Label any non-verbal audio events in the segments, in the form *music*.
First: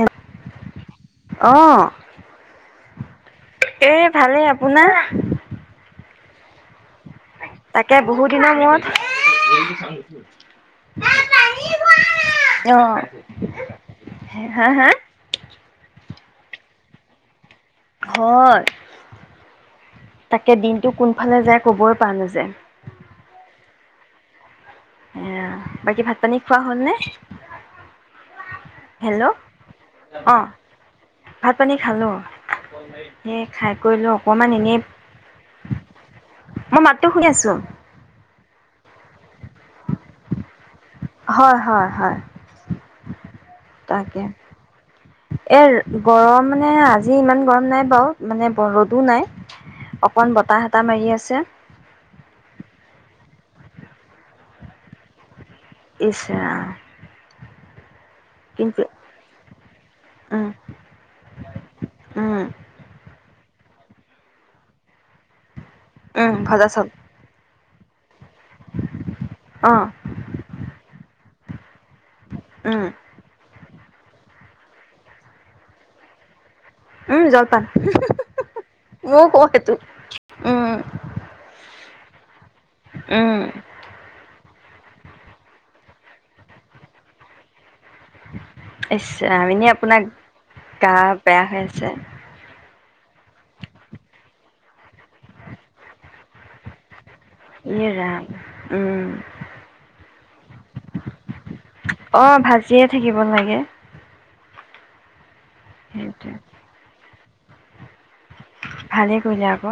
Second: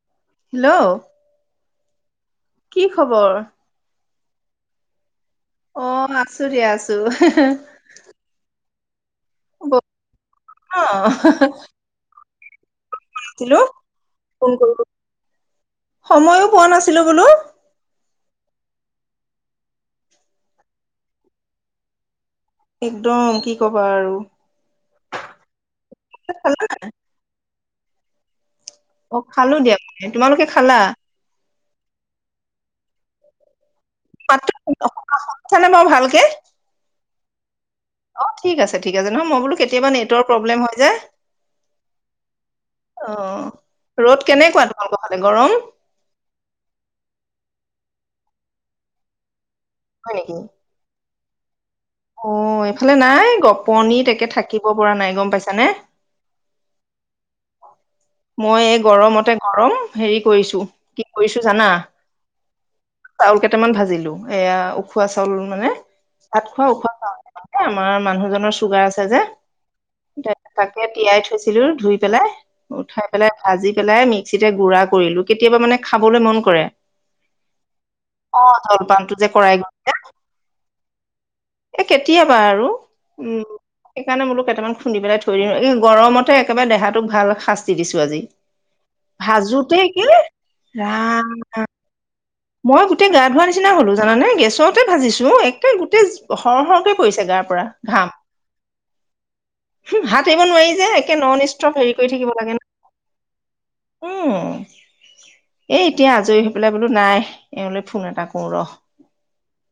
M. Hello অঁ। কি খবৰ? এই ভালে। আপোনাৰ? অ আছো দিয়া আছো। তাকে বহু দিনৰ মূৰত। ব অ *unintelligible* অ আছিলো ফোন হা কৰিব হা। সময়ো পোৱা নাছিলো বোলো। হয় তাকে দিনটো কোনফালে যায় ক'বই পৰা নাছিলো একদম কি কি কবা আৰু। আহ বাকী ভাত পানী খোৱা হল নে? অ খালো দিয়া মে তোমালোকে অ', খালা সেইয়ে খাই কৰিলো মাতটো অকমান এনেই, শুনিছানে বাৰু ভালকে মই মাত। শুনি আছো অ ঠিক আছে ঠিক আছে নহয় মই বোলো কেতিয়াবা নেটৰ প্ৰব্লেম হৈ যায় হয় হয় হয়। অ ৰ'দ তাকে কেনেকুৱা তোমালোকৰ ফালে গৰম এ গৰমানে আজি ইমান গৰম নাই বাৰু। মানে ৰ'দো নাই। হয় নেকি অকন বতাহ এটাহ মাৰি আছে। *unintelligible* অ এইফালে নাই গপনি তাকে থাকিব পৰা নাই গম পাইছা। ইছ ৰাম মই এই কিন্তু গৰমতে গৰম হেৰি উম, কৰিছো কি কৰিছো জানা উম, চাউল কে কেইটামান ভাজিলোঁ এয়া উখোৱা চাউল মানে উম, ভত খোৱা ভজা ওখ চাউল পা এ আমাৰ মানুহজন চুগাৰ আছে যে অ'। তাকে তিয়াই থৈছিলো ধুই পেলাই উম, উঠাই পেলাই আজি পেলাই মিক্সিতে গুড়া কৰিলো কেতিয়াবা মানে খাবলৈ মন কৰে উম জলপান অ জলপানটো মই যে ক কৰাই সেইটো উম এ কেতিয়াবা আৰু উম সেইকাৰণে মোলো কেইটামান খুন্দি পেলাই থৈ দিওঁ এই গৰমতে একেবাৰে দেহাটোক ভাল শাস্ত তি দিছো আজি ইচ ৰাম এনে ভাজোতে আপোনাৰ গা ৰাম বেয়া হৈ আছে মই গোটেই গা ধোৱা নিচিনা হলো জানে গেছতে ভাজিছো একে গোটেই সৰ সৰহকে পৰিছে গাৰ পৰা ই ঘাম ৰাম। উম, হাত এৰিব নোৱাৰি যে একে ননষ্টপ হেৰি কৰি থাকিব অ' লাগে ন ভাজিয়ে থাকিব লাগে। উম *inaudible* এ এতিয়া সেইটোৱে আজৰি হৈ পেলাই বোলো নাই এওঁলে ফোন এটা কৰো ৰ ভালেই কৰিলে আকৌ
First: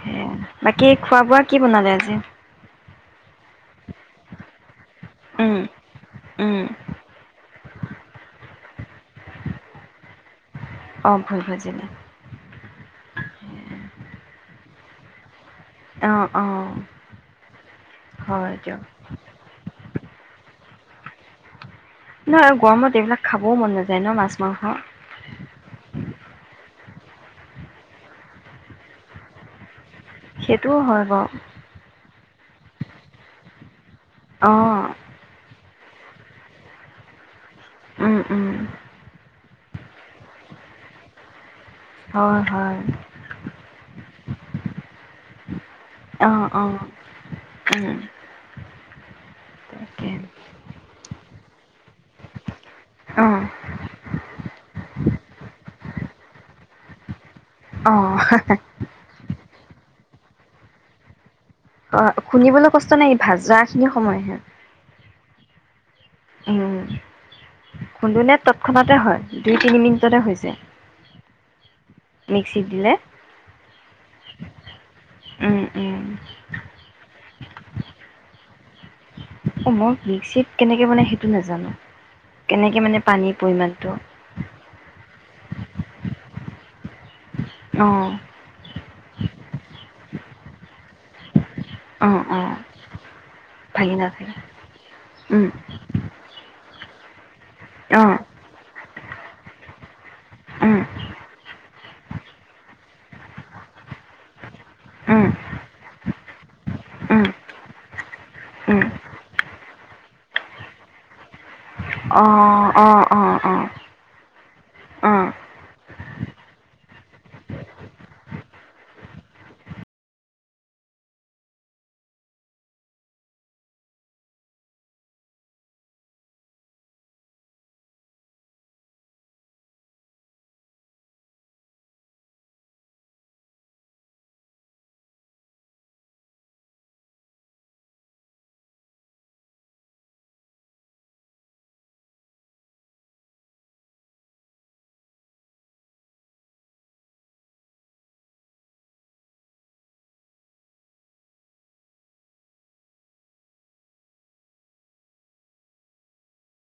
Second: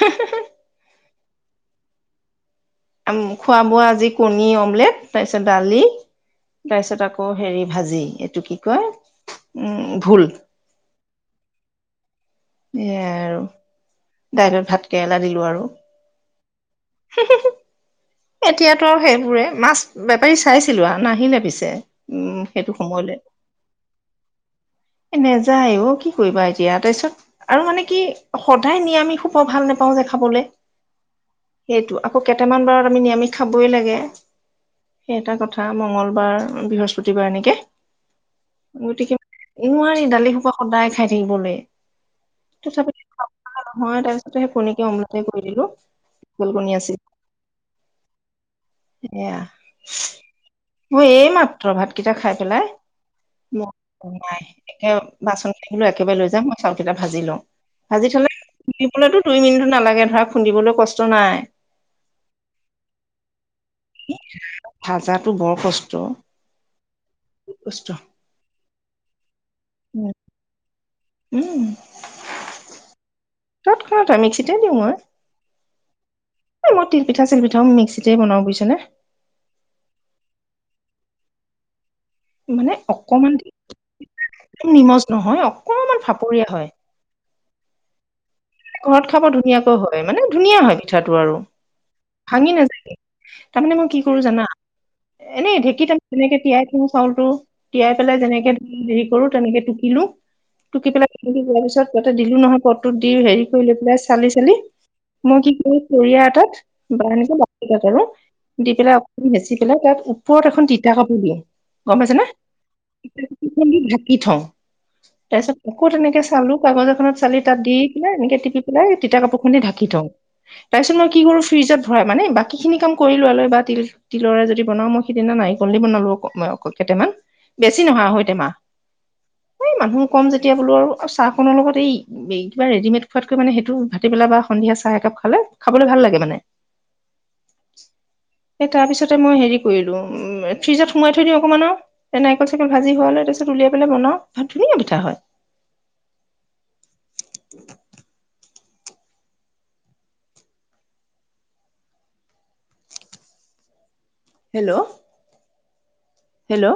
সেয়া বাকী খোৱা বোৱা কি বনালে আজি। আম খোৱা বোৱা আজি কণী অমলেট তাৰপিছত উম, দালি উম, তাৰপিছত আকৌ হেৰি। ভাজি এইটো কি কয় উম ভুল। অ ভুল ভজিলে সেইয়াই আৰু দাইলত ভাত কেৰেলা দিলো আৰু অ অ হয় দিয়ক। এতিয়াতো সেইবোৰে মাছ। বেপাৰী চাইছিলোঁ আৰু নাহিলে পিছে। উম নহয় সেইটো গৰমত সময়লৈ এইবিলাক খাবও মন নাযায় ন মাছ মাংস নেযায় অ কি কৰিবা এইটো এতিয়া তাৰপিছত আৰু মানে কি সদায় নিয়মিষ খোব ভাল নাপ পাওঁ যে খাবলৈ সেইটোও হয় বাৰু সেইটো আৰু আকৌ কেইটামান বাৰ। আমি নিৰামিষ খাবই লাগে। অ সেই এটা কথা মঙ্গলবাৰ বৃহস্পতিবাৰ এনেকৈ উম, উম, মোৰটিকে এই নোৱাৰি দালি সোপা সদায় খাই থাকিবলৈ হয়, হয়, তথাপি নহয় তাৰপিছতে সেই কণীকে অমলতে কৰি দিলো অ' কণী অ' আছিল। উম এয়া তাকে ম এইম ভিতৰ ভাতকেইটা খাই পেলাই। অ' ম নাই এতিয়া বাচন কাটিবলৈ একেবাৰে লৈ যাম মই চাউলকেইটা ভাজি লওঁ। আাজি অ'। থাললে ৰিবলেতো দুই মিনি নালাগে ধৰা খুন্দিবলৈ কষ্ট নাই। অ শুনিবলৈ কষ্ট নাই ভাজা খিনি সময়হে ভাজাটো বৰ কষ্ট উম কষ্ট খুন্দনিয় তৎক্ষণাতে হয় দুই তিনি মিনিটতে হৈছে। উম মিক্সিত দিলে। তৎক্ষণটা মিক্সিতে দিওঁ মই উম উম মই তিলপিঠ আ পিঠা মিক্সিতেই বনা বুজছেনে অ মই মিকট কেনেকে বনাই সেইটো নাজানো মানে কেনেকে অকমান পানীৰ পৰিমাণটো নিমজ নহয় অকমান ভাপ। পৰি হয় অহ ঘৰত খাব ধুনীয়াকৈ হয় মানে। ধুনীয়া হয় পিঠাটো আৰু অ অ ভাঙি নাযায়ে তাৰমানে মই ভাগি কি কৰো নাথাকে জানা উম এনেই ঢেঁকীত তাৰ তেনেকে তিয়াই থওঁ চাউলটো অ তিয়াইেলাই যেনেকে ধ হেৰি কৰো তেনেকে টুকিলো উম ত কি পেলাই কি যোৱাৰ পিছত ইয়াতে দিলো নহয় পদটোত দি হেৰি। কৰি লৈ পেলাই চালি চালি উম মই কি কৰ চৰিয়া এটাত বা উম এক বাক এটাত আৰু দি উম পেলাই অক বেচি তাত ওপৰত এখন তিতা কাপোৰ দিয়ে। গম পাইছে অ না অ অ অ ঢাকি থওঁ অ তাৰ পিছত আকৌ তেনেকে চালো কাগজ এখনত চালি তাত দি পিনে এনেকে ি পাই তিতা কাপোৰ খ ঢাকি থওঁ তাৰ পিছত মই কি কৰো ফ্ৰিজত ভৰাই মানে বাকী খিনি কাম কৰি লোৱা লৈ বা তিল তিলৰে যদি বনাও মই সিদিনা নাৰিকল দি বনালো কেইটামান বেছি নহা হয়তে মাহ এই মানুহ কম যেতিয়া বোলো আৰু চাহখনৰ লগত এই কি ৰেডিমে ত সেইটো ভাট পেলাই সন্ধিয়া চাহ একাপ খালে খাবলৈ ভাল ল মানে তাৰ পিছতে মই হে কৰিলো ফ্ৰিজত সোমাই থৈ দি অকমানো নাৰিকল চাৰ ভাজি হোৱ তাৰপিছত উলিয়াই পেলাই বনাও ভাত ধুনীয়া পিঠা হয় হেল্ল'। হেল্ল'